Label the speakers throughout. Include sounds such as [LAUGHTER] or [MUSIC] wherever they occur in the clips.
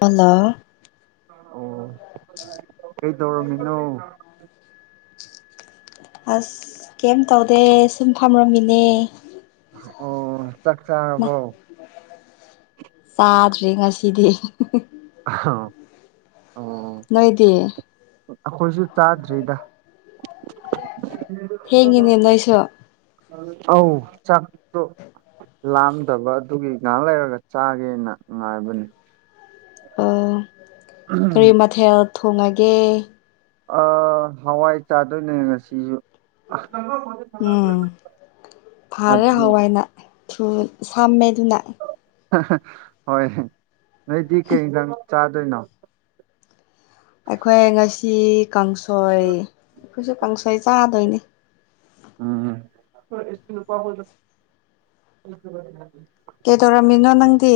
Speaker 1: hello
Speaker 2: ꯑꯣ ꯀꯩꯇꯧꯔꯝꯃꯤꯅꯣ
Speaker 1: ꯑꯁ ꯀꯩꯝ ꯇꯧꯗꯦ ꯁꯨꯝ ꯐꯝꯃꯝꯃꯤꯅꯦ
Speaker 2: ꯑꯣ ꯆꯥꯛ ꯆꯥꯔꯕꯣ
Speaker 1: ꯆꯥꯗ꯭ꯔꯤ ꯉꯁꯤꯗꯤ
Speaker 2: [UNINTELLIGIBLE]
Speaker 1: ꯅꯣꯏꯗꯤ
Speaker 2: ꯑꯈꯣꯏꯖꯨ ꯆꯥꯗ꯭ꯔꯤꯗ
Speaker 1: ꯊꯦꯡꯉꯤꯅꯦ ꯅꯣꯢꯁꯨ
Speaker 2: ꯑꯧ ꯆꯥꯛꯇꯣ ꯂꯥꯝꯗꯕ ꯑꯗꯨꯒꯤ ꯉꯥꯍꯥꯛ ꯂꯩꯔꯒ ꯆꯥꯒꯦꯅ ꯉꯥꯏꯕꯅꯤ
Speaker 1: ꯑꯣ ꯀꯔꯤ ꯃꯊꯦꯜ ꯊꯣꯡꯉꯒꯦ
Speaker 2: ꯑꯥ ꯍꯋꯥꯏ ꯆꯥꯗꯣꯏꯅꯦ ꯉꯁꯤꯖꯨ
Speaker 1: ꯎꯝ ꯐꯔꯦ
Speaker 2: ꯑꯗꯨ
Speaker 1: ꯍꯋꯥꯏꯅ ꯊꯨꯝ ꯁꯝꯃꯦꯗꯨꯅ
Speaker 2: ꯍꯥꯍꯥ ꯍꯣꯏ ꯅꯣꯏꯗꯤ ꯀꯩ ꯏꯟꯖꯥꯡ ꯆꯥꯗꯣꯏꯅꯣ
Speaker 1: ꯑꯩꯈꯣꯏ ꯉꯁꯤ ꯀꯥꯡꯁꯣꯏ ꯑꯩꯈꯣꯏꯁꯨ ꯀꯥꯡꯁꯣꯏ ꯆꯥꯗꯣꯏꯅꯤ
Speaker 2: ꯎꯝ
Speaker 1: ꯀꯦꯗꯧꯔꯝꯃꯤꯅꯣ ꯅꯪꯗꯤ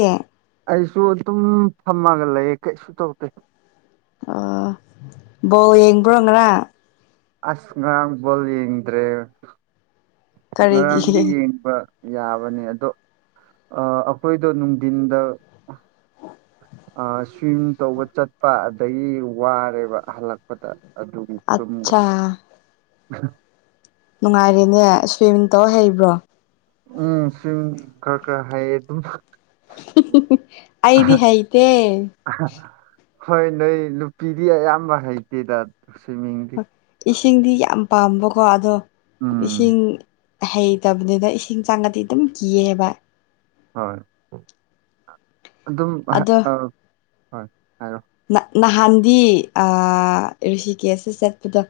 Speaker 2: ꯑꯩꯁꯨ ꯑꯗꯨꯝ ꯐꯝꯃꯒ ꯂꯩꯌꯦ ꯀꯩꯁꯨ ꯇꯧꯗꯦ
Speaker 1: ꯑꯣ ꯕꯣꯜ ꯌꯦꯡꯕ꯭ꯔꯣ ꯉꯔꯥ
Speaker 2: ꯑꯁ ꯉꯔꯥꯡ ꯕꯣꯜ ꯌꯦꯡꯗ꯭ꯔꯦ
Speaker 1: ꯀꯔꯤꯒꯤ
Speaker 2: ꯉꯔꯥꯡꯗꯤ ꯌꯦꯡꯕ ꯌꯥꯕꯅꯦ ꯑꯗꯣ ꯑꯥ ꯑꯈꯣꯏꯗꯣ ꯅꯨꯡꯗꯤꯟꯗ ꯑꯥ ꯁ꯭ꯋꯤꯝ ꯇꯧꯕ ꯆꯠꯄ ꯑꯗꯒꯤ ꯋꯥꯔꯦꯕ ꯍꯜꯂꯛꯄꯗ ꯑꯗꯨꯒꯤ ꯇꯨꯝꯈ꯭ꯔꯦ
Speaker 1: ꯑꯠꯆꯥ
Speaker 2: [INAUDIBLE]
Speaker 1: ꯅꯨꯡꯉꯥꯏꯔꯤꯅꯦ ꯁ꯭ꯋꯤꯝꯃꯤꯡ ꯇꯧ ꯍꯩꯕ꯭ꯔꯣ
Speaker 2: ꯎꯝ ꯁ꯭ꯋꯤꯝ ꯀꯔ ꯀꯔ ꯍꯩ ꯑꯗꯨꯝ
Speaker 1: ꯍꯤꯍꯤꯍꯤ ꯑꯩꯗꯤ ꯍꯩꯇꯦ
Speaker 2: ꯍꯣꯏ ꯅꯣꯏ ꯅꯨꯄꯤꯗꯤ ꯑꯌꯥꯝꯕ ꯍꯩꯇꯦꯗ ꯁ꯭ꯋꯤꯝꯃꯤꯡꯗꯤ
Speaker 1: ꯍꯥ ꯏꯁꯤꯡꯗꯤ ꯌꯥꯝ ꯄꯥꯝꯕꯀꯣ ꯑꯗꯣ
Speaker 2: ꯎꯝ
Speaker 1: ꯏꯁꯤꯡ ꯍꯩꯇꯕꯅꯤꯗ ꯏꯁꯤꯡ ꯆꯪꯉꯗꯤ ꯑꯗꯨꯝ ꯀꯤꯌꯦꯕ
Speaker 2: ꯍꯣꯏ ꯑꯗꯨꯝ ꯍꯥ
Speaker 1: ꯑꯗꯣ
Speaker 2: ꯑꯥ ꯍꯣꯏ ꯍꯥꯏꯔꯣ
Speaker 1: ꯅꯍꯥꯟꯗꯤ ꯑꯥ ꯔꯤꯁꯤ ꯀꯦꯁꯇ ꯆꯠꯄꯗꯣ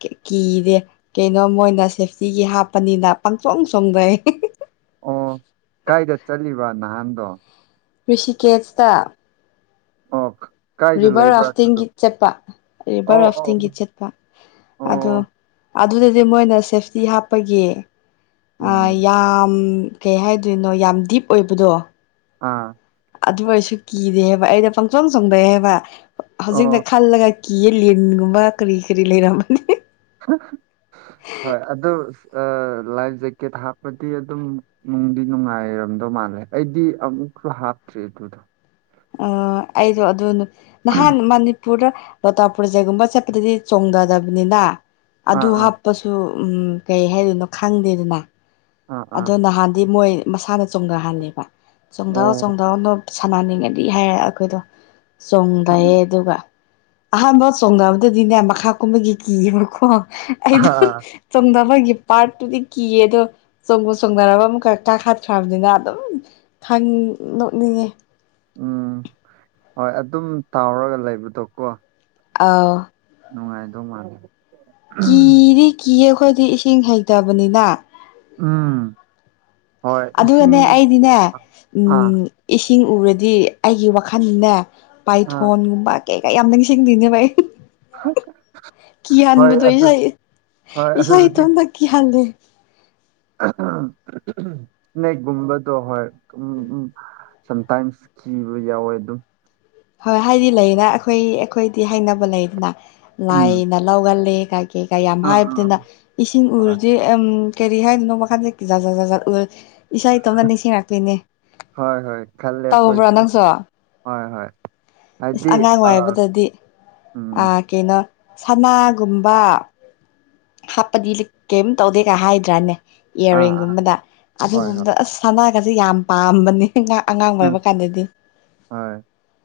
Speaker 1: ꯀꯤ ꯀꯤꯔꯦ ꯀꯩꯅꯣ ꯃꯣꯏꯅ ꯁꯦꯐꯇꯤꯒꯤ ꯍꯥꯞꯄꯅꯤꯅ ꯄꯪꯆꯣꯡ ꯆꯣꯡꯗꯣ [UNINTELLIGIBLE]
Speaker 2: ꯑꯣ ꯀꯥꯏꯗ ꯆꯠꯂꯤꯕ ꯅꯍꯥꯟꯗꯣ
Speaker 1: ꯔꯤꯁꯤꯀꯦꯁꯇ
Speaker 2: ꯑꯣ ꯈꯛ
Speaker 1: ꯔꯤꯚꯔ ꯔꯥꯐꯇꯤꯡꯒꯤ ꯆꯠꯄ
Speaker 2: ꯑꯣ
Speaker 1: ꯔꯤꯚꯔ
Speaker 2: ꯑꯣ
Speaker 1: ꯔꯥꯐꯇꯤꯡꯒꯤ ꯆꯦꯠꯄ ꯑꯗꯣ
Speaker 2: ꯑꯣ
Speaker 1: ꯑꯗꯨꯗꯗꯤ ꯃꯣꯏꯅ ꯁꯦꯐꯇꯤ ꯍꯥꯞꯄꯒꯤ ꯑꯥ
Speaker 2: ꯎꯝ
Speaker 1: ꯌꯥꯝ ꯀꯩ ꯍꯥꯏꯗꯣꯏꯅꯣ ꯌꯥꯝ ꯗꯤꯞ ꯑꯣꯏꯕꯗꯣ
Speaker 2: ꯑꯥ
Speaker 1: ꯑꯗꯨ ꯑꯣꯏꯁꯨ ꯀꯤꯗꯦꯕ ꯑꯩꯩꯅ ꯄꯪꯆꯣꯡ ꯆꯣꯡꯗꯩ ꯍꯥꯏꯕ
Speaker 2: ꯑꯣ
Speaker 1: ꯍꯧꯖꯤꯛꯗ ꯈꯜꯂꯒ ꯀꯤꯌꯦ ꯂꯤꯟꯒꯨꯝꯕ ꯀꯔꯤ ꯀꯔꯤ ꯂꯩꯔꯝ [UNINTELLIGIBLE]
Speaker 2: ꯍꯥ ꯍꯥ ꯍꯣꯏ ꯑꯗꯨ ꯑꯥ ꯂꯥꯏꯐ ꯖꯦꯛꯀꯦꯠ ꯍꯥꯞꯄꯗꯤ ꯑꯗꯨꯝ ꯅꯨꯡꯗꯤ ꯅꯨꯡꯉꯥꯏꯔ ꯔꯝꯗꯧ ꯃꯥꯜꯂꯦ ꯑꯩꯗꯤ ꯑꯃꯨꯛꯁꯨ ꯍꯥꯞꯇ꯭ꯔꯤ ꯑꯗꯨꯗꯣ
Speaker 1: ꯑꯥ ꯑꯩꯖꯣ ꯑꯗꯨꯅ ꯅꯍꯥꯟ ꯃꯅꯤꯄꯨꯔꯗ ꯂꯣꯛꯇꯥꯛ ꯄ꯭ꯔꯣꯖꯦꯛꯒꯨꯝꯕ ꯆꯠꯄꯗꯗꯤ ꯆꯣꯡꯗꯗꯕꯅꯤꯅ
Speaker 2: ꯑꯥ
Speaker 1: ꯑꯗꯨ
Speaker 2: ꯑꯥ
Speaker 1: ꯍꯥꯞꯄꯁꯨ ꯎꯝ ꯀꯩ ꯍꯥꯏꯗꯣꯏꯅꯣ ꯈꯪꯗꯦꯗꯅ
Speaker 2: ꯑꯥ ꯑꯥ
Speaker 1: ꯑꯗꯣ ꯅꯍꯥꯟꯗꯤ ꯃꯣꯏ ꯃꯁꯥꯅ ꯆꯣꯡꯊꯍꯜꯂꯦꯕ ꯆꯣꯡꯗꯥꯎ
Speaker 2: ꯑꯣ
Speaker 1: ꯆꯣꯡꯗꯥꯎ ꯁꯥꯟꯅꯅꯤꯡꯉꯗꯤ ꯍꯥꯏꯔꯦ ꯑꯈꯣꯏꯗꯣ
Speaker 2: ꯎꯝ
Speaker 1: ꯆꯣꯡꯗꯩꯌꯦ ꯑꯗꯨꯒ ꯑꯍꯥꯟꯕ ꯆꯣꯡꯗꯕꯗꯗꯤꯅꯦ ꯃꯈꯥ ꯀꯨꯝꯕꯒꯤ ꯀꯤꯌꯦꯕꯀꯣ ꯑꯩꯗꯣ
Speaker 2: ꯑꯥ
Speaker 1: ꯆꯣꯡꯙꯥꯕꯒꯤ ꯄꯥꯔꯠꯇꯨꯗꯤ ꯀꯤꯌꯦ ꯑꯗꯣ ꯆꯣꯡꯕꯨ ꯆꯣꯡꯙꯔꯕ ꯑꯃꯨꯛꯀꯥ ꯀꯥꯈꯠꯈ꯭ꯔꯕꯅꯤꯅ ꯑꯗꯨꯝ ꯈꯪ ꯅꯣꯛꯅꯤꯡꯉꯦ
Speaker 2: ꯎꯝ ꯍꯣꯏ ꯑꯗꯨꯝ ꯇꯥꯎꯔꯒ ꯂꯩꯕꯗꯣ ꯀꯣ
Speaker 1: ꯑꯥꯎ
Speaker 2: ꯅꯨꯡꯉꯥꯏꯗꯧ ꯃꯥꯜꯂꯦ
Speaker 1: ꯀꯤꯗꯤ ꯀꯤꯌꯦ ꯑꯈꯣꯏꯗꯤ ꯏꯁꯤꯡ ꯍꯩꯇꯕꯅꯤꯅ
Speaker 2: ꯎꯝ ꯍꯣꯏ ꯏꯁꯤꯡ
Speaker 1: ꯑꯗꯨꯒꯅꯦ ꯑꯩꯗꯤꯅꯦ
Speaker 2: ꯑꯥ
Speaker 1: ꯏꯁꯤꯡ ꯎꯔꯗꯤ ꯑꯩꯒꯤ ꯋꯥꯈꯜꯅꯦ
Speaker 2: ꯑꯥ
Speaker 1: ꯄꯥꯏꯊꯣꯟꯒꯨꯝꯕ ꯀꯩ ꯀꯩ ꯌꯥꯝ ꯅꯤꯡꯁꯤꯡꯗꯨꯏꯅꯦꯕ ꯑꯩ
Speaker 2: ꯍꯣꯏ
Speaker 1: ꯀꯏꯍꯟꯕꯗꯣ
Speaker 2: ꯑꯗꯨ
Speaker 1: ꯏꯁꯥ
Speaker 2: ꯍꯣꯏ
Speaker 1: ꯏꯁꯥ ꯏꯇꯣꯟꯇ ꯀꯤꯍꯟꯂꯦ
Speaker 2: ꯏꯁꯅꯦꯀꯒꯨꯝꯕꯗꯣ ꯍꯣꯏ ꯎꯝ ꯎꯝ ꯁꯝꯇꯥꯏꯝꯁ ꯀꯤꯕ ꯌꯥꯎꯋꯦ ꯑꯗꯨꯝ
Speaker 1: ꯍꯣꯏ ꯍꯥꯏꯗꯤ ꯂꯩꯅ ꯑꯩꯈꯣꯏ ꯑꯩꯈꯣꯏꯗꯤ ꯍꯥꯏꯅꯕ ꯂꯩꯗꯅ
Speaker 2: ꯎꯝ
Speaker 1: ꯂꯥꯏꯅ ꯂꯧꯒꯜꯂꯤ ꯀꯩ ꯀꯥ ꯌꯥꯝ
Speaker 2: ꯑꯥ ꯑꯥ
Speaker 1: ꯍꯥꯏꯕꯅꯤꯅ ꯏꯁꯤꯡ
Speaker 2: ꯍꯣꯏ
Speaker 1: ꯎꯔꯗꯤ ꯀꯔꯤ ꯍꯥꯏꯗꯣꯏꯅꯣ ꯃꯈꯥꯗꯤ ꯖꯥꯖꯥꯖꯥꯠ ꯎꯔ꯭ꯗꯤ ꯏꯁꯥ ꯏꯇꯣꯝꯠ ꯅꯤꯡꯁꯤꯡꯔꯛꯇꯣꯏꯅꯦ
Speaker 2: ꯍꯣꯏ ꯍꯣꯏ ꯈꯜꯂꯦ
Speaker 1: ꯇꯧꯕꯔꯥ
Speaker 2: ꯑꯩꯈꯣꯏꯁꯨ
Speaker 1: ꯅꯪꯁꯨ
Speaker 2: ꯍꯣꯏ ꯍꯣꯏ ꯍꯥꯏꯗꯤ
Speaker 1: ꯏꯁꯁ ꯑꯉꯥꯡ
Speaker 2: ꯑꯥ
Speaker 1: ꯑꯣꯏꯕꯗꯗꯤ
Speaker 2: ꯎꯝ
Speaker 1: ꯑꯥ ꯀꯩꯅꯣ ꯁꯅꯥꯒꯨꯝꯕ ꯍꯥꯞꯄꯗꯤ ꯀꯩꯝ ꯇꯧꯗꯦꯒ ꯍꯥꯏꯗ꯭ꯔꯥꯅꯦ
Speaker 2: ꯑꯥ ꯑꯥ
Speaker 1: ꯏꯌꯥꯔꯔꯤꯡꯒꯨꯝꯕꯗ
Speaker 2: ꯍꯣꯏ ꯍꯣꯏ
Speaker 1: ꯑꯗꯨꯒꯨꯝꯕꯗ ꯑꯁ ꯁꯅꯥꯒꯁꯦ ꯌꯥꯝ ꯄꯥꯝꯕꯅꯤ ꯑꯉꯥꯡ
Speaker 2: ꯎꯝ
Speaker 1: ꯑꯣꯏꯕ ꯀꯥꯟꯗꯗꯤ
Speaker 2: ꯍꯣꯏ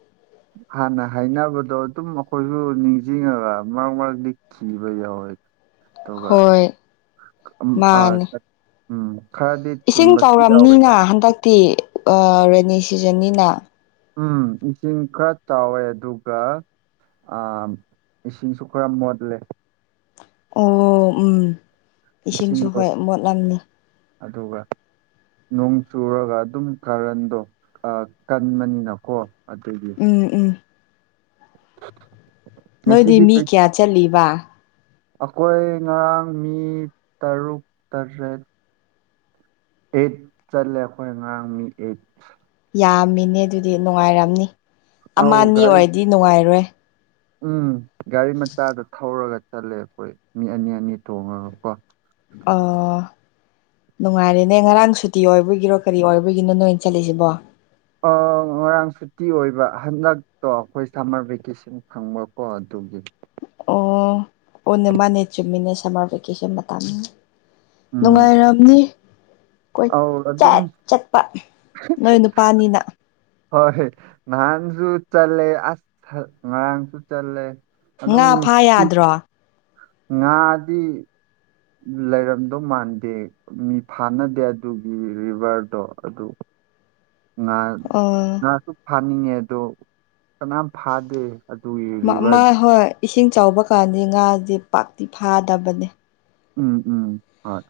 Speaker 2: [INAUDIBLE] ꯍꯥꯟꯅ ꯍꯥꯏꯅꯕꯗꯣ ꯑꯗꯨꯝ ꯑꯩꯈꯣꯏꯁꯨ ꯅꯤꯡꯁꯤꯡꯉꯒ ꯃꯔꯛ ꯃꯔꯛꯇꯗꯤ ꯀꯤꯕ ꯌꯥꯎꯋꯦ ꯑꯗꯨꯒ
Speaker 1: ꯍꯣꯏ
Speaker 2: ꯎꯃ ꯑꯥ
Speaker 1: ꯃꯥꯅꯦ
Speaker 2: ꯎꯃꯝ
Speaker 1: ꯏꯁꯤꯡ ꯆꯥꯎꯔꯝꯅꯤꯅ ꯍꯟꯗꯛꯇꯤ ꯑꯥ ꯔꯦꯅꯤ ꯁꯤꯖꯟꯅꯤꯅ
Speaker 2: ꯎꯝ ꯏꯁꯤꯡ ꯈꯔ ꯆꯥꯎꯋꯦ ꯑꯗꯨꯒ ꯑꯥ ꯏꯁꯤꯡꯁꯨ ꯈꯔ ꯃꯣꯠꯂꯦ
Speaker 1: ꯑꯣ ꯎꯝ ꯏꯁꯤꯡꯁꯨ
Speaker 2: ꯏꯁꯤꯡꯗꯣ
Speaker 1: ꯍꯣꯏ ꯃꯣꯠꯂꯝꯅꯤ
Speaker 2: ꯑꯗꯨꯒ ꯅꯣꯡ ꯆꯨꯔꯒ ꯑꯗꯨꯝ ꯀꯥꯔꯟꯗꯣ ꯀꯟꯕꯅꯤꯅꯀꯣ ꯑꯗꯨꯒꯤ
Speaker 1: ꯎꯝ ꯎꯝ
Speaker 2: [INAUDIBLE]
Speaker 1: ꯅꯣꯏꯗꯤ ꯃꯤ ꯀꯌꯥ ꯆꯠꯂꯤꯕ
Speaker 2: ꯑꯈꯣꯏ ꯉꯔꯥꯡ ꯃꯤ ꯇꯔꯨꯛ ꯇꯔꯦꯠ ꯑꯩꯠ ꯆꯠꯂꯦ ꯑꯈꯣꯏ ꯉꯔꯥꯡ ꯃꯤ ꯑꯩꯠ
Speaker 1: ꯌꯥꯝꯃꯤꯅꯦ ꯑꯗꯨꯗꯤ ꯅꯨꯡꯉꯥꯏꯔꯝꯅꯤ ꯑꯃ
Speaker 2: ꯑꯧ
Speaker 1: ꯑꯅꯤ
Speaker 2: ꯒꯥꯔꯤ
Speaker 1: ꯑꯣꯏꯔꯗꯤ ꯅꯨꯡꯉꯥꯏꯔꯣꯏ
Speaker 2: ꯎꯝ ꯒꯥꯔꯤ ꯃꯆꯥꯗ ꯊꯧꯔꯒ ꯆꯠꯂꯦ ꯑꯩꯈꯣꯏ ꯃꯤ ꯑꯅꯤ ꯑꯅꯤ ꯇꯣꯡꯔꯒꯀꯣ
Speaker 1: ꯑꯣ ꯅꯨꯡꯉꯥꯏꯔꯦꯅꯦ ꯉꯔꯥꯡ ꯁꯨꯇꯤ ꯑꯣꯏꯕꯒꯤꯔꯣ ꯀꯔꯤ ꯑꯣꯏꯕꯒꯤꯅꯣ ꯅꯣꯏꯅ ꯆꯠꯂꯤꯁꯤꯕꯣ
Speaker 2: ꯑꯥ ꯉꯔꯥꯡ ꯁꯨꯇꯤ ꯑꯣꯏꯕ ꯍꯟꯗꯛꯇꯣ ꯑꯈꯣꯏ ꯁꯝꯃꯔ ꯚꯦꯀꯦꯁꯟ ꯐꯪꯕꯀꯣ ꯗꯨꯒꯤ
Speaker 1: ꯑꯣ ꯑꯣꯅꯦ ꯃꯥꯅꯦ ꯆꯨꯝꯃꯤꯅꯦ ꯁꯝꯃꯔ ꯚꯦꯀꯦꯁꯟ ꯃꯇꯝꯅꯤ
Speaker 2: ꯎꯝ
Speaker 1: ꯅꯨꯡꯉꯥꯏꯔꯝꯅꯤ
Speaker 2: ꯑꯧ ꯑꯗꯨꯝ
Speaker 1: ꯀꯣꯏꯆꯠ ꯆꯠꯄ ꯅꯣꯏ ꯅꯨꯄꯥꯅꯤꯅ
Speaker 2: ꯍꯣꯏ ꯅꯍꯥꯟꯁꯨ ꯆꯠꯂꯦ ꯑꯁ ꯅꯔꯥꯡꯁꯨ ꯆꯠꯂꯦ ꯑꯗꯨꯝ
Speaker 1: ꯉꯥ ꯐꯥ ꯌꯥꯗ꯭ꯔꯣ
Speaker 2: ꯉꯥꯗꯤ ꯉꯥꯗꯤ ꯂꯩꯔꯝꯗꯧ ꯃꯥꯟꯗꯦ ꯃꯤ ꯐꯥꯅꯗꯦ ꯑꯗꯨꯒꯤ ꯔꯤꯚꯔꯗꯣ ꯑꯗꯨ ꯉꯥ ꯉꯥꯁꯨ ꯐꯥꯅꯤꯡꯉꯦ ꯑꯗꯣ ꯀꯅꯥꯝ ꯐꯥꯗꯦ ꯑꯗꯨꯒꯤ
Speaker 1: ꯃꯥ
Speaker 2: ꯔꯤꯚꯔ
Speaker 1: ꯃꯥꯍꯣꯏ ꯏꯁꯤꯡ ꯆꯥꯎꯕ ꯀꯥꯟꯗꯤ ꯉꯥꯖꯦ ꯄꯥꯛꯇꯤ ꯐꯥꯗꯕꯅꯦ
Speaker 2: ꯎꯝ ꯎꯝ ꯍꯣꯢ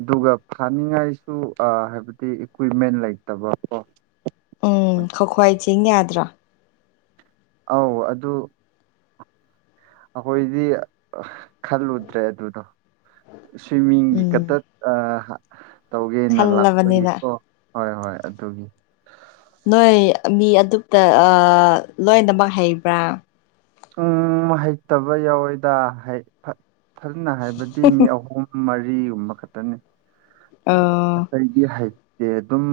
Speaker 2: ꯑꯗꯨꯒ ꯐꯥꯅꯤꯡꯉꯥꯏꯁꯨ ꯍꯥꯏꯕꯗꯤ ꯏꯀ꯭ꯋꯤꯞꯃꯦꯟ ꯂꯩꯇꯕ ꯀꯣ
Speaker 1: ꯎꯝ ꯈꯣ ꯈꯣꯏ ꯆꯤꯡ ꯌꯥꯗ꯭ꯔꯣ
Speaker 2: ꯑꯥꯎ ꯑꯗꯨ ꯑꯩꯈꯣꯏꯗꯤ ꯈꯜꯂꯨꯗ꯭ꯔꯦ ꯑꯗꯨꯗꯣ ꯁ꯭ꯋꯤꯃꯤꯡꯒꯤ
Speaker 1: ꯎꯝ
Speaker 2: ꯀꯛꯇꯠ ꯑꯥ ꯇꯧꯒꯦꯅ
Speaker 1: ꯈꯜꯂꯕꯅꯤꯅ
Speaker 2: ꯂꯥꯛꯄꯒꯤꯀꯣ ꯍꯣꯏ ꯍꯣꯏ ꯑꯗꯨꯒꯤ
Speaker 1: ꯅꯣꯏ ꯃꯤ ꯑꯗꯨꯇ ꯑꯥ ꯂꯣꯏꯅꯃꯛ ꯍꯩꯕ꯭ꯔꯥ
Speaker 2: ꯎꯝ ꯍꯩꯇꯕ ꯌꯥꯎꯋꯦꯗ ꯍꯩ ꯐꯖꯅ ꯍꯥꯏꯕꯗꯤ ꯃꯤ ꯑꯍꯨꯝ ꯃꯔꯤꯒꯨꯝꯕ ꯈꯛꯇꯅꯤ
Speaker 1: ꯑꯥ
Speaker 2: ꯑꯩꯗꯤ ꯍꯩꯇꯦ ꯑꯗꯨꯝ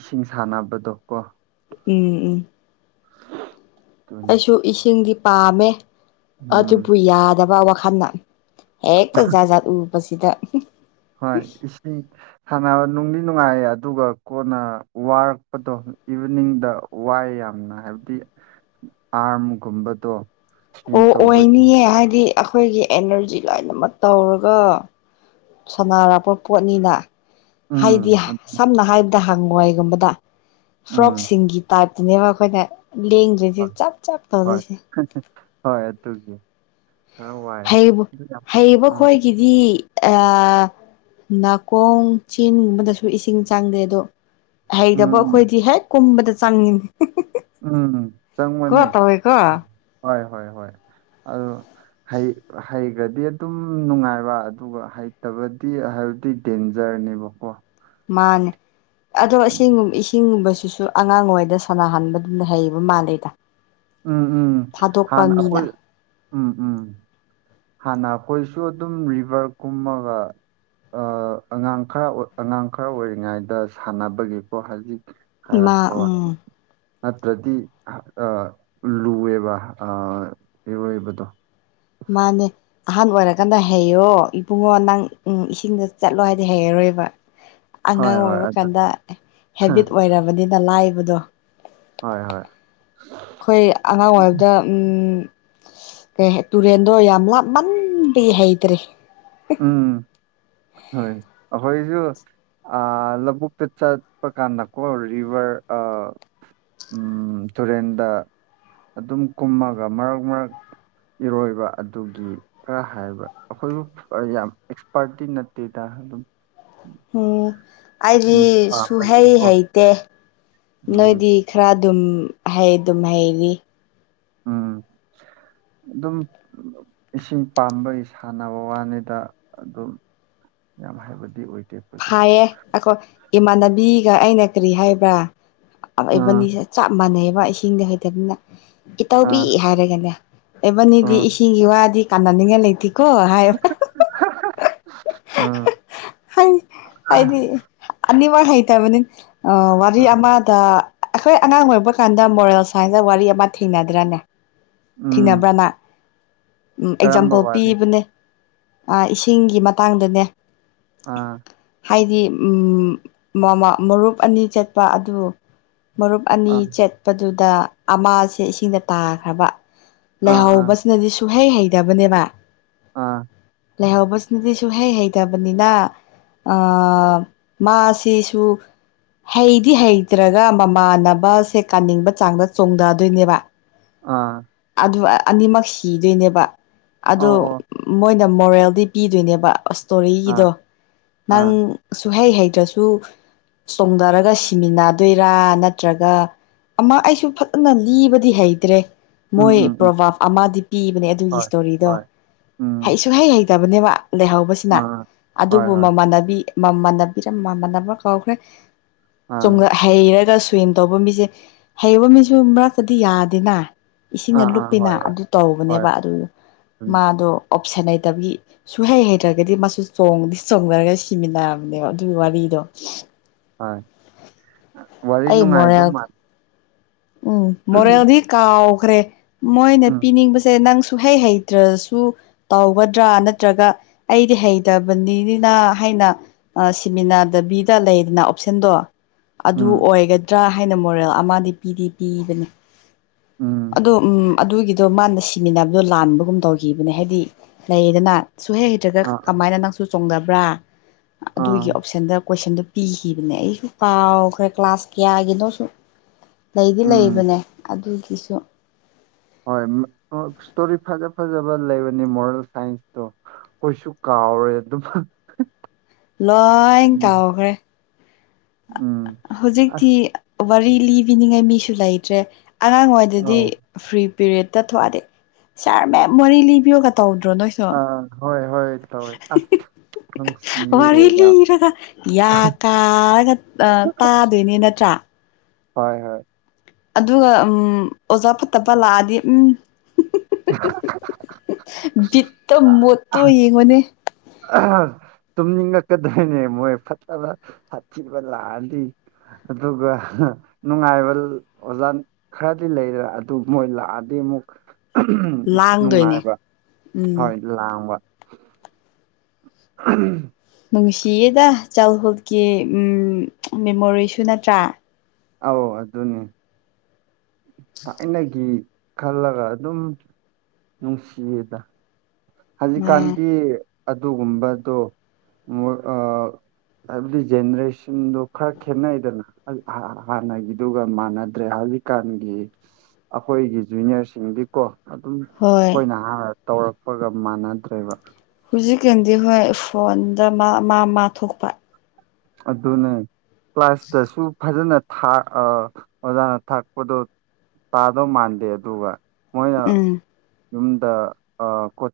Speaker 2: ꯏꯁꯤꯡ ꯁꯥꯟꯅꯕꯗꯣ ꯀꯣ
Speaker 1: ꯎꯝ ꯎꯝ
Speaker 2: [UNINTELLIGIBLE]
Speaker 1: ꯑꯩꯁꯨ ꯏꯁꯤꯡꯗꯤ ꯄꯥꯝꯃꯦ ꯑꯗꯨꯕꯨ
Speaker 2: ꯎꯝ
Speaker 1: ꯌꯥꯗꯕ ꯋꯥꯈꯟꯅ ꯍꯦꯛꯇ ꯖꯥꯠ ꯖꯥꯠ ꯎꯕꯁꯤꯗ
Speaker 2: ꯍꯣꯢ ꯏꯁꯤꯡ ꯁꯥꯅꯕ ꯅꯨꯡꯗꯤ ꯅꯨꯡꯉꯥꯏꯌꯦ ꯑꯗꯨꯒ ꯀꯣꯟꯅ ꯋꯥꯔꯛꯄꯗꯣ ꯏꯚꯤꯅꯤꯡꯗ ꯋꯥꯏ ꯌꯥꯝꯅ ꯍꯥꯏꯕ ꯍꯥꯏꯗꯤ ꯑꯥꯔꯝꯒꯨꯝꯕꯗꯣ ꯖꯤꯝ
Speaker 1: ꯑꯣ
Speaker 2: ꯇꯧꯕꯒꯤ
Speaker 1: ꯑꯣꯏꯅꯤꯌꯦ ꯍꯥꯏꯗꯤ ꯑꯩꯈꯣꯏꯒꯤ ꯑꯦꯅꯔꯖꯤ ꯂꯣꯏꯅꯃꯛ ꯇꯧꯔꯒ ꯁꯥꯟꯅꯔꯛꯄ ꯄꯣꯠꯅꯤꯅ ꯍꯥꯏꯗꯤ
Speaker 2: ꯎꯝ ꯑꯗꯨ
Speaker 1: ꯁꯝꯅ ꯍꯥꯏꯔꯕꯗ ꯍꯪꯋꯥꯏꯒꯨꯝꯕꯗ
Speaker 2: ꯎꯝ
Speaker 1: ꯐ꯭ꯔꯣꯛꯁꯤꯡꯒꯤ ꯇꯥꯏꯞ ꯑꯗꯨꯅꯦꯕ ꯑꯩꯈꯣꯏꯅ ꯂꯦꯡꯗꯔꯤꯖꯤ
Speaker 2: ꯍꯣꯏ
Speaker 1: ꯆꯞ ꯆꯞ
Speaker 2: ꯍꯣꯏ
Speaker 1: ꯇꯧꯗꯣꯏꯁꯦ
Speaker 2: ꯍꯣꯏ ꯑꯗꯨꯒꯤ ꯈꯔ ꯋꯥꯏ
Speaker 1: ꯍꯩꯕ
Speaker 2: ꯑꯗꯨ ꯌꯥꯝ
Speaker 1: ꯍꯩꯕ
Speaker 2: ꯎꯝ
Speaker 1: ꯈꯣꯏꯒꯤꯗꯤ ꯑꯥ ꯅꯥꯀꯣꯡ ꯆꯤꯟꯒꯨꯝꯕꯗꯁꯨ ꯏꯁꯤꯡ ꯆꯪꯗꯦꯗꯣ ꯍꯩꯇꯕ
Speaker 2: ꯎꯝ
Speaker 1: ꯑꯩꯈꯣꯏꯗꯤ ꯍꯦꯛ ꯀꯨꯝꯕꯗ ꯆꯪꯉꯤꯅꯤ
Speaker 2: ꯎꯝ
Speaker 1: ꯀꯣ
Speaker 2: ꯆꯪꯕꯅꯦ
Speaker 1: ꯇꯧꯋꯦꯀꯣ
Speaker 2: ꯍꯣꯏ ꯍꯣꯏ ꯍꯣꯏ ꯑꯗꯣ ꯍꯩ ꯍꯩꯒ꯭ꯔꯥꯗꯤ ꯑꯗꯨꯝ ꯅꯨꯡꯉꯥꯏꯕ ꯑꯗꯨꯒ ꯍꯩꯇꯕꯗꯤ ꯍꯥꯏꯕꯗꯤ ꯗꯦꯟꯖ꯭ꯔꯅꯤ ꯅꯦꯕꯀꯣ
Speaker 1: ꯃꯥꯅꯦ ꯑꯗꯣ ꯏꯁꯤꯡ ꯏꯁꯤꯡꯒꯨꯝꯕꯁꯤ ꯁꯤꯁꯨ ꯑꯉꯥꯡ ꯑꯣꯏꯉꯩꯗ ꯁꯥꯟꯅꯍꯟꯕꯗꯨꯅ ꯍꯩꯕ ꯃꯥꯜꯂꯦꯗ
Speaker 2: ꯎꯝ ꯎꯝ
Speaker 1: ꯊꯥꯗꯣꯛꯄ
Speaker 2: ꯍꯥꯟꯅ
Speaker 1: ꯃꯤꯅ
Speaker 2: ꯑꯩꯈꯣꯏ ꯎꯝ ꯎꯝ ꯍꯥꯟꯅ ꯑꯩꯈꯣꯏꯁꯨ ꯑꯗꯨꯝ ꯔꯤꯚ꯭ꯔ ꯀꯨꯝꯃꯒ ꯑ ꯑꯉꯥꯡ ꯈꯔ ꯑꯉꯥꯡ ꯈꯔ ꯑꯣꯏꯔꯤꯉꯩꯗ ꯁꯥꯟꯅꯕꯒꯤꯀꯣ ꯍꯖꯤꯛ
Speaker 1: ꯃꯥ ꯎꯝ
Speaker 2: ꯅꯠꯇ꯭ꯔꯗꯤ ꯑ ꯂꯨꯑꯦꯕ ꯑ ꯏꯔꯣꯏꯕꯗꯣ
Speaker 1: ꯃꯥꯅꯦ ꯑꯍꯥꯟ ꯑꯣꯏꯔꯀꯥꯟꯗ ꯍꯩꯔꯣ ꯏꯕꯨꯡꯉꯣ ꯅꯪ ꯎꯝ ꯏꯁꯤꯡꯗ ꯆꯠꯂꯣ ꯍꯥꯏꯗꯤ ꯍꯩꯔꯔꯣꯏꯕ
Speaker 2: ꯍꯣꯏ
Speaker 1: ꯑꯉꯥꯡ
Speaker 2: ꯍꯣꯏ
Speaker 1: ꯑꯣꯏꯕ
Speaker 2: ꯑꯗꯨ
Speaker 1: ꯀꯥꯟꯗ ꯍꯦꯕꯤꯠ ꯑꯣꯏꯔꯕꯅꯤꯅ ꯂꯥꯏꯕꯗꯣ
Speaker 2: ꯍꯣꯏ ꯍꯣꯏ
Speaker 1: ꯈꯣꯏ ꯑꯉꯥꯡ ꯑꯣꯏꯕꯗ ꯎꯝ ꯀꯥꯍꯦ ꯇꯨꯔꯦꯟꯗꯣ ꯌꯥꯝ ꯂꯥꯞꯃꯟꯕꯩ ꯍꯩꯇ꯭ꯔꯦ
Speaker 2: ꯎꯝ ꯍꯣꯏ ꯑꯈꯣꯏꯖꯨ ꯑꯥ ꯂꯕꯨꯛꯇ ꯆꯠꯄ ꯀꯥꯟꯗꯀꯣ ꯔꯤꯚ꯭ꯔ ꯑꯥ ꯎꯝ ꯇꯨꯔꯦꯟꯗ ꯑꯗꯨꯝ ꯀꯨꯝꯃꯒ ꯃꯔꯛ ꯃꯔꯛ ꯏꯔꯣꯏꯕ ꯑꯗꯨꯒꯤ ꯈ꯭ꯔ ꯍꯥꯢꯕ ꯑꯈꯣꯏꯖꯨ ꯑꯥ ꯌꯥꯝ ꯑꯦꯛꯁꯄꯥꯔꯠꯇꯤ ꯅꯠꯇꯦꯗ ꯑꯗꯨꯝ
Speaker 1: ꯎꯝ ꯑꯥꯢꯗꯤ
Speaker 2: ꯏꯁꯤꯡ
Speaker 1: ꯁꯨꯍꯩ
Speaker 2: ꯄꯥꯝꯕꯒꯤꯀꯣ
Speaker 1: ꯍꯩꯇꯦ
Speaker 2: ꯎꯝ
Speaker 1: ꯅꯣꯏꯗꯤ ꯈꯔ ꯑꯗꯨꯝ ꯍꯩ ꯗꯨꯝ ꯍꯩꯔꯤ
Speaker 2: ꯎꯝ ꯑꯗꯨꯝ ꯏꯁꯤꯡ ꯄꯥꯝꯕꯒꯤ ꯁꯥꯟꯅꯕ ꯋꯥꯅꯤꯗ ꯑꯗꯨꯝ ꯌꯥꯝ ꯍꯩꯕꯗꯤ ꯑꯣꯏ
Speaker 1: ꯐꯥꯌꯦ ꯑꯈꯣꯏ ꯏꯃꯥꯟꯅꯕꯤꯒ ꯑꯩꯅ ꯀꯔꯤ ꯍꯥꯏꯕ꯭ꯔꯥ ꯑꯥꯎ
Speaker 2: ꯑꯥ
Speaker 1: ꯏꯕꯥꯟꯅꯤꯁꯦ ꯆꯥꯞ ꯃꯥꯟꯅꯩꯕ ꯏꯁꯤꯡꯗꯤ ꯍꯩꯇꯕꯅꯤꯅ ꯏꯇꯥꯎꯕꯤ
Speaker 2: ꯑꯥ
Speaker 1: ꯍꯥꯏꯔꯒꯅꯦ ꯑꯦꯕꯥꯅꯤꯗꯤ
Speaker 2: ꯑꯥ
Speaker 1: ꯏꯁꯤꯡꯒꯤ ꯋꯥꯗꯤ ꯀꯥꯟꯅꯅꯤꯉꯥꯏ ꯂꯩꯇꯦ ꯀꯣ ꯍꯥꯏꯌꯣ
Speaker 2: ꯑꯥ
Speaker 1: [UNINTELLIGIBLE] ꯍꯥꯏ ꯍꯥꯏꯗꯤ ꯑꯅꯤꯃꯛ ꯍꯩꯇꯕꯅꯤ ꯑꯧ ꯋꯥꯔꯤ
Speaker 2: ꯑꯥ
Speaker 1: ꯑꯃꯗ ꯑꯈꯣꯏ ꯑꯉꯥꯡ ꯑꯣꯏꯕ ꯀꯥꯟꯗ ꯃꯣꯔꯦꯜ ꯁꯥꯏꯟꯁꯗ ꯋꯥꯔꯤ ꯑꯃ ꯊꯦꯡꯅꯗ꯭ꯔꯅꯦ ꯊꯦꯡꯅꯕ꯭ꯔꯥ
Speaker 2: ꯎꯝ
Speaker 1: ꯅꯥ ꯎꯝ
Speaker 2: ꯀꯔꯝꯕ
Speaker 1: ꯑꯦꯛꯖꯥꯝꯄꯜ
Speaker 2: ꯋꯥꯔꯤ
Speaker 1: ꯄꯤꯕꯅꯦ ꯑꯥ ꯏꯁꯤꯡꯒꯤ ꯃꯇꯥꯡꯗꯅꯦ
Speaker 2: ꯑꯥ
Speaker 1: ꯍꯥꯏꯗꯤ ꯎꯝ ꯃꯥ ꯃꯥ ꯃꯔꯨꯞ ꯑꯅꯤ ꯆꯠꯄ ꯑꯗꯨ ꯃꯔꯨꯞ ꯑꯅꯤ
Speaker 2: ꯑꯥ
Speaker 1: ꯆꯠꯄꯗꯨꯗ ꯑꯃꯥꯁꯦ ꯏꯁꯤꯡꯗ ꯇꯥꯈ꯭ꯔꯕ
Speaker 2: ꯑꯥ ꯑꯥ
Speaker 1: ꯂꯩꯍꯧꯕꯁꯤꯅꯗꯤ ꯁꯨꯛꯍꯩ ꯍꯩꯇꯕꯅꯦꯕ
Speaker 2: ꯑꯥ
Speaker 1: ꯂꯩꯍꯧꯕꯁꯤꯅꯗꯤ ꯁꯨꯛꯍꯩ ꯍꯩꯇꯕꯅꯤꯅ ꯑꯥ ꯃꯥꯁꯤꯁꯨ ꯍꯩꯗꯤ ꯍꯩꯇ꯭ꯔꯒ ꯃꯃꯥꯟꯅꯕꯁꯦ ꯀꯟꯅꯤꯡꯕ ꯆꯥꯡꯗ ꯆꯣꯡꯗꯗꯣꯏꯅꯦꯕ
Speaker 2: ꯑꯥ
Speaker 1: ꯑꯗꯨ ꯑꯅꯤꯃꯛ ꯁꯤꯗꯨꯏꯅꯦꯕ ꯑꯗꯣ
Speaker 2: ꯑꯣ ꯑꯣ
Speaker 1: ꯃꯣꯏꯅ ꯃꯣꯔꯦꯜꯗꯤ ꯄꯤꯗꯨꯏꯅꯦꯕ ꯑꯣꯁ
Speaker 2: ꯑꯥ
Speaker 1: ꯁ꯭ꯇꯣꯔꯤꯒꯤꯗꯣ ꯅꯪ
Speaker 2: ꯑꯥ
Speaker 1: ꯁꯨꯛꯍꯩ ꯍꯩꯇ꯭ꯔꯁꯨ ꯆꯣꯡꯗꯔꯒ ꯁꯤꯃꯤꯟꯅꯗꯨꯢꯔ ꯅꯠꯇ꯭ꯔꯒ ꯑꯃ ꯑꯩꯁꯨ ꯐꯖꯅ ꯂꯤꯕꯗꯤ ꯍꯩꯇ꯭ꯔꯦ
Speaker 2: ꯎꯝ
Speaker 1: ꯃꯣꯏ
Speaker 2: ꯎꯝ ꯎꯝ
Speaker 1: ꯄ꯭ꯔꯣꯚꯥꯞ ꯑꯃꯗꯤ ꯄꯤꯕꯅꯦ ꯑꯗꯨꯒꯤ
Speaker 2: ꯍꯣꯏ
Speaker 1: ꯁ꯭ꯇꯣꯔꯤꯗꯣ
Speaker 2: ꯍꯣꯏ ꯎꯝ
Speaker 1: ꯍꯩ ꯁꯨꯨꯡ ꯍꯩ ꯍꯩꯇꯕꯅꯦꯕ ꯂꯩꯍꯧꯕꯁꯤꯅ
Speaker 2: ꯑꯥ ꯍꯣꯏ
Speaker 1: ꯑꯗꯨꯕꯨ
Speaker 2: ꯍꯣꯏ
Speaker 1: ꯃꯃꯥꯟꯅꯕꯤ ꯃꯃꯥꯟꯅꯕꯤꯔ ꯃꯃꯥꯟꯅꯕ꯭ꯔꯥ ꯀꯥꯎꯈ꯭ꯔꯦ
Speaker 2: ꯑꯥ
Speaker 1: ꯆꯣꯡꯉ ꯍꯩꯔꯒ ꯁ꯭ꯋꯤꯝ ꯇꯧꯕ ꯃꯤꯁꯦ ꯍꯩꯕ ꯃꯤꯁꯨ ꯃꯔꯛꯇꯗꯤ ꯌꯥꯗꯦꯅ ꯏꯁꯤꯡꯅ
Speaker 2: ꯑꯥ ꯑꯥ
Speaker 1: ꯂꯨꯞꯄꯤꯅ
Speaker 2: ꯍꯣꯏ ꯍꯣꯏ
Speaker 1: ꯑꯗꯨ
Speaker 2: ꯍꯣꯏ
Speaker 1: ꯇꯧꯕꯅꯦꯕ ꯑꯗꯨ
Speaker 2: ꯎꯝ
Speaker 1: ꯃꯗꯣ ꯑꯣꯞꯁꯟ ꯂꯩꯇꯕꯒꯤ ꯁꯨꯍꯩ ꯍꯩꯇ꯭ꯔꯒꯗꯤ ꯃꯥꯁꯨ ꯆꯣꯡꯗꯤ ꯆꯣꯡꯊꯔꯒ ꯁꯤꯃꯤꯟꯅꯕꯅꯦꯕ ꯑꯗꯨꯒꯤ ꯋꯥꯔꯤ ꯗꯣ
Speaker 2: ꯍꯣꯏ ꯋꯥꯔꯤ
Speaker 1: ꯑꯩ
Speaker 2: ꯅꯨꯡꯉꯥꯏꯗꯧ
Speaker 1: ꯃꯣꯔꯦꯜ
Speaker 2: ꯃꯥꯜ
Speaker 1: ꯎꯝ ꯃꯣꯔꯦꯜꯗꯤ ꯀꯥꯎꯈ꯭ꯔꯦ ꯃꯣꯏꯅ
Speaker 2: ꯎꯝ
Speaker 1: ꯄꯤꯅꯤꯡꯕꯁꯦ ꯅꯪꯁꯨ ꯁꯨ ꯍꯩ ꯍꯩꯇ꯭ꯔꯁꯨ ꯇꯧꯒꯗ꯭ꯔꯥ ꯅꯠꯇ꯭ꯔꯒ ꯑꯩꯗꯤ ꯍꯩꯇꯕꯅꯤꯅꯤꯅ ꯍꯥꯏ ꯅ ꯑꯥ ꯁꯤꯃꯤꯅꯥꯗꯕꯤꯗ ꯂꯩꯗꯅ ꯑꯣꯞꯁꯦꯟꯗꯣ ꯑꯗꯨ
Speaker 2: ꯎꯝ
Speaker 1: ꯑꯣꯏꯒꯗ꯭ꯔꯥ ꯍꯥꯏꯅ ꯃꯣꯔꯦꯜ ꯑꯃꯗꯤ ꯄꯤꯗꯤ ꯄꯤꯕꯅꯦ
Speaker 2: ꯎꯝ
Speaker 1: ꯑꯗꯣ ꯎꯝ ꯑꯗꯨꯒꯤꯗꯣ ꯃꯥꯅ ꯁꯤ ꯁꯤꯃꯤꯟꯅꯕꯗꯣ ꯂꯥꯟꯕꯒꯨꯝ ꯇꯧꯈꯤꯕꯅꯦ ꯍꯥꯏꯗꯤ ꯂꯩꯌꯦꯗꯅ ꯁꯨꯍꯩ ꯍꯩꯇ꯭ꯔꯒ
Speaker 2: ꯑꯥ
Speaker 1: ꯀꯃꯥꯏꯅ ꯅꯪꯁꯨ ꯆꯣꯡꯗꯕ꯭ꯔꯥ
Speaker 2: ꯑꯥ
Speaker 1: ꯑꯗꯨꯒꯤ ꯑꯣꯞꯁꯟꯗ ꯀꯣꯏꯁꯟꯗꯨ ꯄꯤꯈꯤꯕꯅꯦ ꯑꯩ ꯀꯥꯎꯈ꯭ꯔꯦ ꯀ꯭ꯂꯥꯁ ꯀꯌꯥꯒꯤꯅꯣꯁꯨ ꯂꯩꯗꯤ
Speaker 2: ꯎꯝ
Speaker 1: ꯂꯩꯕꯅꯦ ꯑꯗꯨꯒꯤꯁꯨ
Speaker 2: ꯍꯣꯏ ꯏꯁꯇꯣꯔꯤ ꯐꯖ ꯐꯖꯕ ꯂꯩꯕꯅꯤ ꯃꯣꯔꯦꯜ ꯁꯥꯏꯟꯁꯇꯣ ꯑꯩꯈꯣꯏꯁꯨ ꯀꯥꯎ ꯀꯥꯎꯔꯦ ꯑꯗꯨꯝ
Speaker 1: ꯂꯣꯏ
Speaker 2: ꯎꯝ
Speaker 1: ꯀꯎꯒ꯭ꯔꯦ
Speaker 2: ꯎꯝ
Speaker 1: ꯍꯧꯖꯤꯛꯇꯤ
Speaker 2: ꯑꯁ
Speaker 1: ꯋꯥꯔꯤ ꯂꯤꯕꯤꯅꯤꯉꯥꯏ ꯃꯤꯁꯨ ꯂꯩꯇ꯭ꯔꯦ ꯑꯉꯥꯡꯋꯥꯗꯗꯤ
Speaker 2: ꯑꯥꯎ
Speaker 1: ꯐ꯭ꯔꯤ ꯄꯤꯔꯤꯠꯇ ꯊꯣꯛꯑꯗꯤ ꯁꯥꯔ ꯃꯦꯝ ꯆꯥꯔꯤ ꯂꯤꯕꯤꯌꯣꯒ ꯇꯧ
Speaker 2: ꯑꯥ ꯍꯣꯏ ꯍꯣꯏ ꯇꯧꯋꯦ ꯑꯁ ꯅꯨꯡꯁꯤꯌꯦ
Speaker 1: ꯋꯥꯔꯤ
Speaker 2: ꯌꯥꯝ
Speaker 1: ꯂꯤꯔꯒ ꯌꯥ ꯀꯥꯔꯒ ꯑ ꯇꯗꯣꯏꯅꯤ ꯅꯠꯇ꯭ꯔꯥ
Speaker 2: ꯍꯣꯏ ꯍꯣꯏ
Speaker 1: ꯑꯗꯨꯒ ꯎꯝ ꯑꯣꯖꯥ ꯐꯠꯇꯕ ꯂꯥꯛꯑꯗꯤ ꯎꯝ ꯕꯤꯠꯇꯣ ꯃꯨꯠꯇꯣ ꯌꯦꯡꯉꯣꯅꯦ
Speaker 2: ꯑꯍꯝ ꯇꯨꯝꯅꯤꯡ ꯉꯛꯀꯗꯣꯏꯅꯦ ꯃꯣꯏ ꯐꯠꯇꯕ ꯁꯥꯊꯤꯕ ꯂꯥꯛꯑꯗꯤ ꯑꯗꯨꯒ ꯅꯨꯡꯉꯥꯏꯕ ꯑꯣꯖꯥ ꯈꯔꯗꯤ ꯂꯩꯔ ꯑꯗꯨ ꯃꯣꯏ ꯂꯥꯛꯑꯗꯤ ꯑꯃꯨꯛ
Speaker 1: ꯂꯥꯡꯗꯣꯏꯅꯦ
Speaker 2: ꯅꯨꯡꯉꯥꯏꯕꯔ
Speaker 1: ꯎꯝ
Speaker 2: ꯍꯣꯏ ꯂꯥꯡꯕ ꯑꯍꯝ
Speaker 1: ꯅꯨꯡꯁꯤꯌꯦꯗ ꯆꯥꯏꯜꯍꯨꯠꯀꯤ ꯃꯦꯃꯣꯔꯤꯁꯨ ꯅꯠꯇ꯭ꯔꯥ
Speaker 2: ꯑꯧ ꯑꯗꯨꯅꯦ ꯊꯥꯏꯅꯒꯤ ꯈꯥꯜꯂꯒ ꯑꯗꯨꯝ ꯅꯨꯡꯁꯤꯌꯦꯗ
Speaker 1: ꯃꯥ
Speaker 2: ꯍꯧꯖꯤꯛꯀꯥꯟꯗꯤ ꯑꯗꯨꯒꯨꯝꯕꯗꯣ ꯃꯣꯏ ꯑ ꯍꯥꯏꯕꯗꯤ ꯖꯦꯅꯦꯔꯦꯁꯟꯗꯣ ꯈꯔ ꯈꯦꯠꯅꯩꯗꯅ ꯍꯥꯟꯅꯒꯤꯗꯨꯒ ꯃꯥꯟꯅꯗ꯭ꯔꯦ ꯍꯧꯖꯤꯛꯀꯥꯟꯒꯤ ꯑꯩꯈꯣꯏꯒꯤ ꯖꯨꯅꯤꯌꯔꯁꯤꯡꯗꯤꯀꯣ ꯑꯗꯨꯝ
Speaker 1: ꯍꯣꯏ
Speaker 2: ꯑꯩꯈꯣꯏꯅ ꯍꯥꯟꯅ ꯇꯧꯔꯛꯄꯒ ꯃꯥꯟꯅꯗ꯭ꯔꯦꯕ
Speaker 1: ꯍꯧꯖꯤꯛꯀꯥꯟꯗꯤ ꯍꯣꯏ ꯐꯣꯟꯗ ꯃꯥ ꯃꯥ ꯊꯣꯛꯄ
Speaker 2: ꯑꯗꯨꯅꯦ ꯀ꯭ꯂꯥꯁꯇꯁꯨ ꯐꯖꯅ ꯊꯥ ꯑ ꯑꯣꯖꯥꯅ ꯇꯥꯛꯄꯗꯣ ꯇꯥꯗꯧ ꯃꯥꯟꯗꯦ ꯑꯗꯨꯒ ꯃꯣꯏꯅ
Speaker 1: ꯎꯝ
Speaker 2: ꯌꯨꯝꯗ ꯑ ꯀꯣꯠ